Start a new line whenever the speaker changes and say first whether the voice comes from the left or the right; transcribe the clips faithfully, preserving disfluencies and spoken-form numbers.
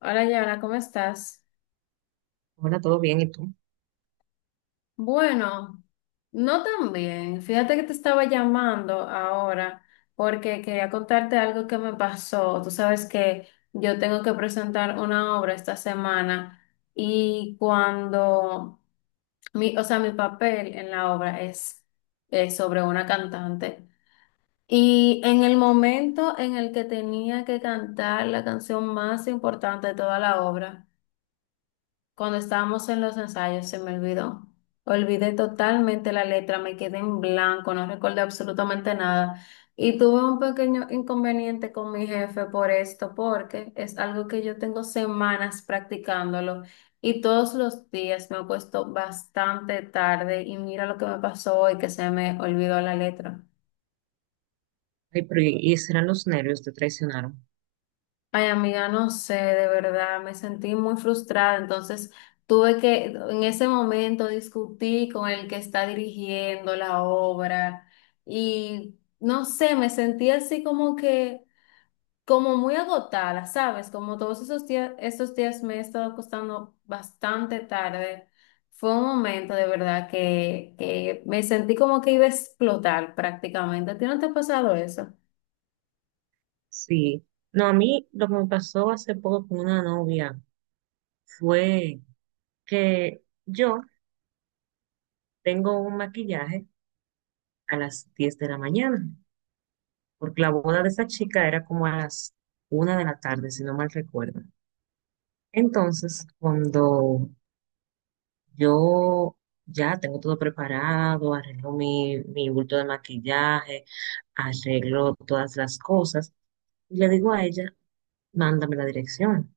left: Hola, Yana, ¿cómo estás?
right: Ahora, ¿todo bien? ¿Y tú?
left: Bueno, no tan bien. Fíjate que te estaba llamando ahora porque quería contarte algo que me pasó. Tú sabes que yo tengo que presentar una obra esta semana y cuando mi, o sea, mi papel en la obra es, es sobre una cantante. Y en el momento en el que tenía que cantar la canción más importante de toda la obra, cuando estábamos en los ensayos se me olvidó. Olvidé totalmente la letra, me quedé en blanco, no recordé absolutamente nada. Y tuve un pequeño inconveniente con mi jefe por esto, porque es algo que yo tengo semanas practicándolo y todos los días me he puesto bastante tarde y mira lo que me pasó hoy, que se me olvidó la letra.
right: Ay, pero ¿y y serán los nervios te traicionaron?
left: Ay, amiga, no sé, de verdad, me sentí muy frustrada. Entonces, tuve que, en ese momento, discutí con el que está dirigiendo la obra y, no sé, me sentí así como que, como muy agotada, ¿sabes? Como todos esos días, esos días me he estado acostando bastante tarde. Fue un momento de verdad que, que me sentí como que iba a explotar prácticamente. ¿A ti no te ha pasado eso?
right: Sí. No, a mí lo que me pasó hace poco con una novia fue que yo tengo un maquillaje a las diez de la mañana, porque la boda de esa chica era como a las una de la tarde, si no mal recuerdo. Entonces, cuando yo ya tengo todo preparado, arreglo mi, mi bulto de maquillaje, arreglo todas las cosas, y le digo a ella, mándame la dirección.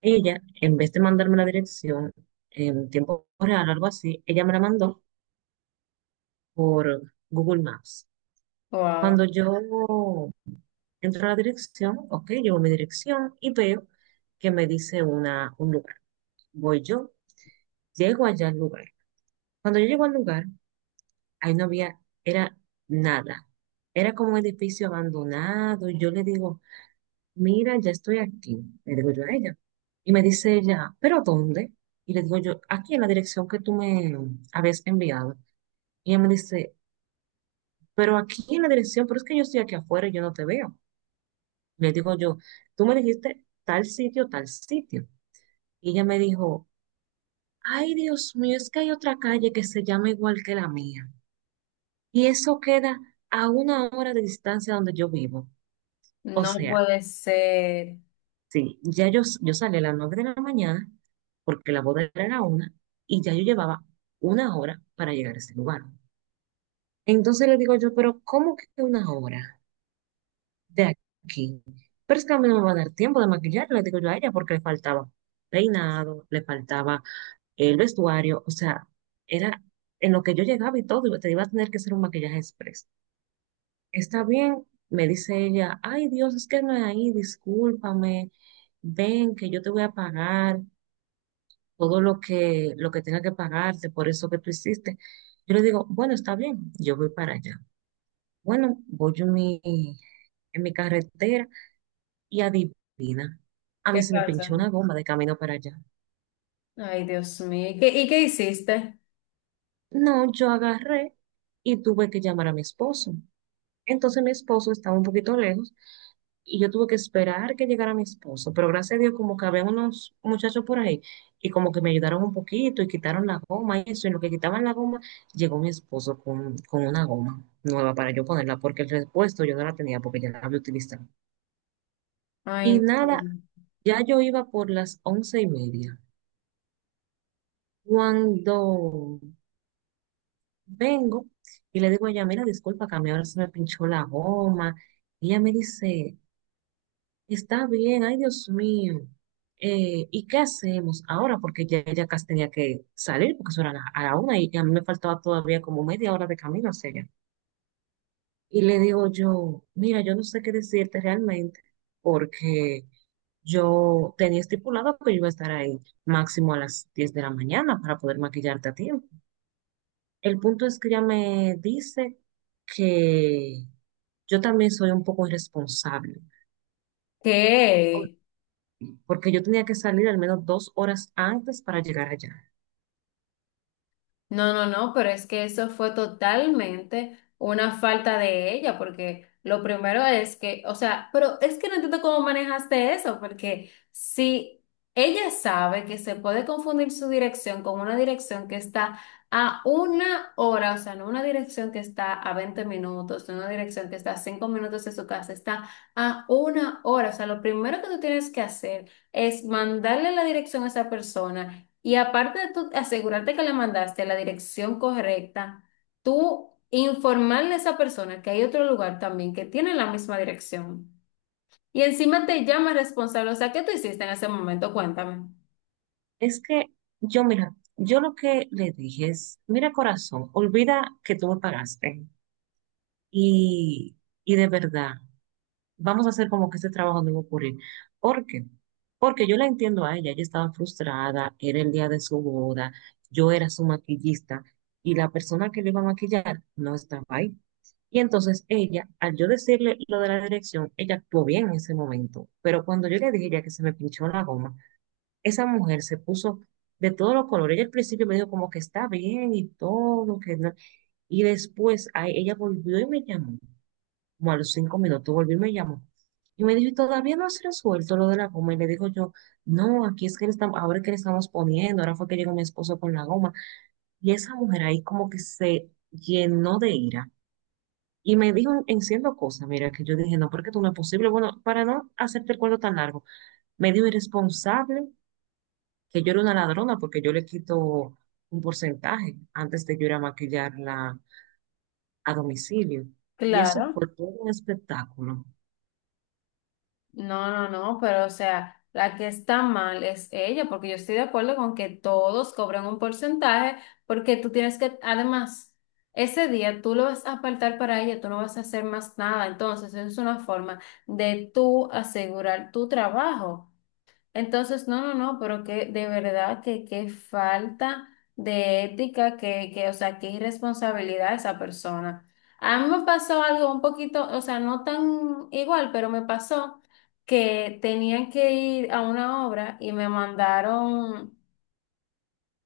right: Ella, en vez de mandarme la dirección en tiempo real o algo así, ella me la mandó por Google Maps.
left: Wow,
right: Cuando yo entro a la dirección, ok, llevo mi dirección y veo que me dice una, un lugar. Voy yo, llego allá al lugar. Cuando yo llego al lugar, ahí no había, era nada. Era como un edificio abandonado. Yo le digo, mira, ya estoy aquí, le digo yo a ella. Y me dice ella, ¿pero dónde? Y le digo yo, aquí en la dirección que tú me habías enviado. Y ella me dice, pero aquí en la dirección, pero es que yo estoy aquí afuera y yo no te veo. Le digo yo, tú me dijiste tal sitio, tal sitio. Y ella me dijo, ay, Dios mío, es que hay otra calle que se llama igual que la mía. Y eso queda a una hora de distancia donde yo vivo. O
left: no
right: sea,
left: puede ser.
right: sí, ya yo, yo salí a las nueve de la mañana porque la boda era una y ya yo llevaba una hora para llegar a ese lugar. Entonces le digo yo, pero ¿cómo que una hora de aquí? Pero es que a mí no me va a dar tiempo de maquillar, le digo yo a ella, porque le faltaba peinado, le faltaba eh, el vestuario, o sea, era en lo que yo llegaba y todo, y te iba a tener que hacer un maquillaje express. Está bien, me dice ella, ay Dios, es que no es ahí, discúlpame, ven que yo te voy a pagar todo lo que, lo que tenga que pagarte por eso que tú hiciste. Yo le digo, bueno, está bien, yo voy para allá. Bueno, voy en mi, en mi carretera y adivina, a mí
left: ¿Qué
right: se me
left: pasa?
right: pinchó una goma de camino para allá.
left: Ay, Dios mío. ¿Y qué, y qué hiciste?
right: No, yo agarré y tuve que llamar a mi esposo. Entonces mi esposo estaba un poquito lejos y yo tuve que esperar que llegara mi esposo, pero gracias a Dios como que había unos muchachos por ahí y como que me ayudaron un poquito y quitaron la goma y eso, y en lo que quitaban la goma, llegó mi esposo con, con una goma nueva para yo ponerla, porque el repuesto yo no la tenía porque ya la había utilizado. Y
left: Ay, no.
right: nada, ya yo iba por las once y media. Cuando vengo y le digo a ella, mira, disculpa, que a mí ahora se me pinchó la goma. Y ella me dice, está bien, ay Dios mío. Eh, ¿y qué hacemos ahora? Porque ya ella casi tenía que salir, porque eso era a la, a la una y a mí me faltaba todavía como media hora de camino hacia allá. Y le digo yo, mira, yo no sé qué decirte realmente, porque yo tenía estipulado que yo iba a estar ahí máximo a las diez de la mañana para poder maquillarte a tiempo. El punto es que ella me dice que yo también soy un poco irresponsable,
left: ¿Qué?
right: porque yo tenía que salir al menos dos horas antes para llegar allá.
left: No, no, no, pero es que eso fue totalmente una falta de ella, porque lo primero es que, o sea, pero es que no entiendo cómo manejaste eso, porque si ella sabe que se puede confundir su dirección con una dirección que está a una hora, o sea, no una dirección que está a veinte minutos, no una dirección que está a cinco minutos de su casa, está a una hora, o sea, lo primero que tú tienes que hacer es mandarle la dirección a esa persona y aparte de tú asegurarte que le mandaste a la dirección correcta, tú informarle a esa persona que hay otro lugar también que tiene la misma dirección. Y encima te llama responsable. O sea, ¿qué tú hiciste en ese momento? Cuéntame.
right: Es que yo, mira, yo lo que le dije es, mira corazón, olvida que tú me pagaste y, y de verdad, vamos a hacer como que este trabajo no va a ocurrir. ¿Por qué? Porque yo la entiendo a ella, ella estaba frustrada, era el día de su boda, yo era su maquillista y la persona que le iba a maquillar no estaba ahí. Y entonces ella, al yo decirle lo de la dirección, ella actuó bien en ese momento. Pero cuando yo le dije ya que se me pinchó la goma, esa mujer se puso de todos los colores. Ella al principio me dijo como que está bien y todo, que no. Y después ay, ella volvió y me llamó, como a los cinco minutos volvió y me llamó. Y me dijo, ¿y todavía no has resuelto lo de la goma? Y le digo yo, no, aquí es que le estamos, ahora es que le estamos poniendo, ahora fue que llegó mi esposo con la goma. Y esa mujer ahí como que se llenó de ira y me dijo en siendo cosas, mira, que yo dije, no, porque tú no es posible. Bueno, para no hacerte el cuento tan largo, me dijo irresponsable, que yo era una ladrona porque yo le quito un porcentaje antes de yo ir a maquillarla a domicilio. Y eso
left: Claro.
right: fue todo un espectáculo,
left: No, no, no, pero o sea, la que está mal es ella, porque yo estoy de acuerdo con que todos cobran un porcentaje, porque tú tienes que, además, ese día tú lo vas a apartar para ella, tú no vas a hacer más nada, entonces es una forma de tú asegurar tu trabajo. Entonces, no, no, no, pero que de verdad que qué falta de ética, que, que, o sea, qué irresponsabilidad esa persona. A mí me pasó algo un poquito, o sea, no tan igual, pero me pasó que tenían que ir a una obra y me mandaron.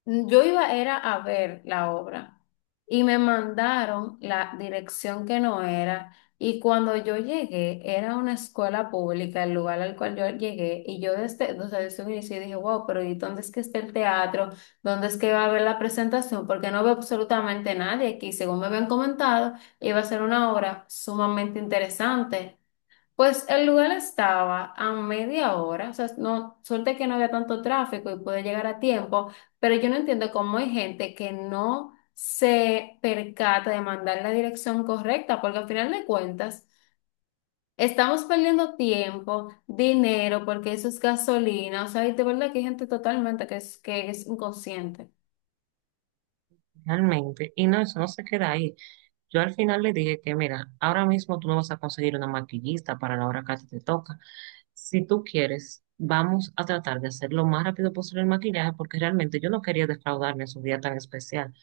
left: Mm, yo iba era a ver la obra y me mandaron la dirección que no era y cuando yo llegué era una escuela pública el lugar al cual yo llegué y yo desde, o sea, desde un inicio dije, wow, pero ¿y dónde es que está el teatro? ¿Dónde es que va a haber la presentación? Porque no veo absolutamente nadie aquí. Según me habían comentado, iba a ser una obra sumamente interesante. Pues el lugar estaba a media hora, o sea, no, suerte que no había tanto tráfico y pude llegar a tiempo, pero yo no entiendo cómo hay gente que no se percata de mandar la dirección correcta, porque al final de cuentas estamos perdiendo tiempo, dinero, porque eso es gasolina, o sea, y de verdad que hay gente totalmente que es, que es inconsciente.
right: realmente. Y no, eso no se queda ahí. Yo al final le dije que, mira, ahora mismo tú no vas a conseguir una maquillista para la hora que a ti te toca. Si tú quieres, vamos a tratar de hacer lo más rápido posible el maquillaje porque realmente yo no quería defraudarme en su día tan especial.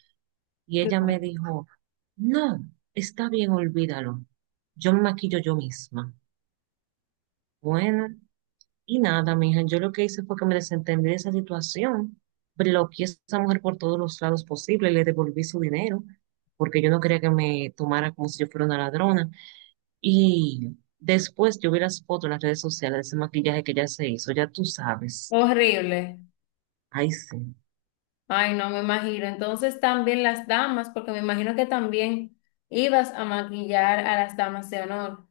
right: Y ella
left: Claro.
right: me dijo, no, está bien, olvídalo. Yo me maquillo yo misma. Bueno, y nada, mija, yo lo que hice fue que me desentendí de esa situación, bloqueé a esa mujer por todos los lados posibles, le devolví su dinero, porque yo no quería que me tomara como si yo fuera una ladrona. Y después yo vi las fotos en las redes sociales de ese maquillaje que ella se hizo, ya tú sabes.
left: Horrible.
right: Ay, sí.
left: Ay, no me imagino. Entonces también las damas, porque me imagino que también ibas a maquillar a las damas de honor.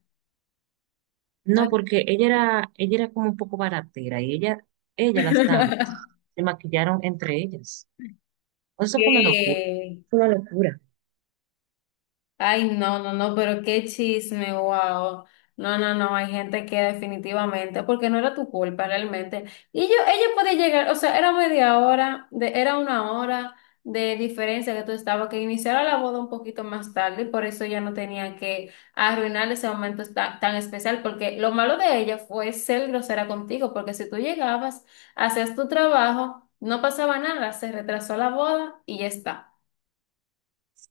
left: Ay,
right: No, porque ella era, ella era como un poco baratera y ella, ella, las damas se maquillaron entre ellas. Eso fue una locura.
left: qué.
right: Fue una locura.
left: Ay, no, no, no, pero qué chisme, wow. No, no, no, hay gente que definitivamente, porque no era tu culpa realmente. Y yo, ella podía llegar, o sea, era media hora, de, era una hora de diferencia que tú estabas, que iniciara la boda un poquito más tarde, y por eso ella no tenía que arruinar ese momento ta- tan, especial, porque lo malo de ella fue ser grosera contigo, porque si tú llegabas, hacías tu trabajo, no pasaba nada, se retrasó la boda y ya está.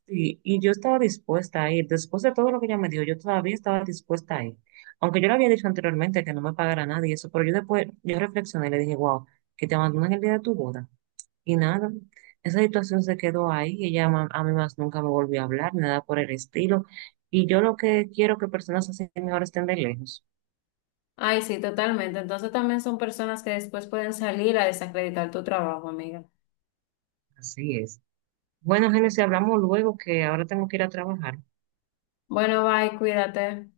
right: Sí, y yo estaba dispuesta a ir. Después de todo lo que ella me dio, yo todavía estaba dispuesta a ir. Aunque yo le había dicho anteriormente que no me pagara nada y eso, pero yo después, yo reflexioné y le dije, wow, que te abandonan el día de tu boda. Y nada, esa situación se quedó ahí. Y ella ma- a mí más nunca me volvió a hablar, nada por el estilo. Y yo lo que quiero que personas así mejor estén de lejos.
left: Ay, sí, totalmente. Entonces también son personas que después pueden salir a desacreditar tu trabajo, amiga.
right: Así es. Bueno, Génesis, hablamos luego que ahora tengo que ir a trabajar.
left: Bueno, bye, cuídate.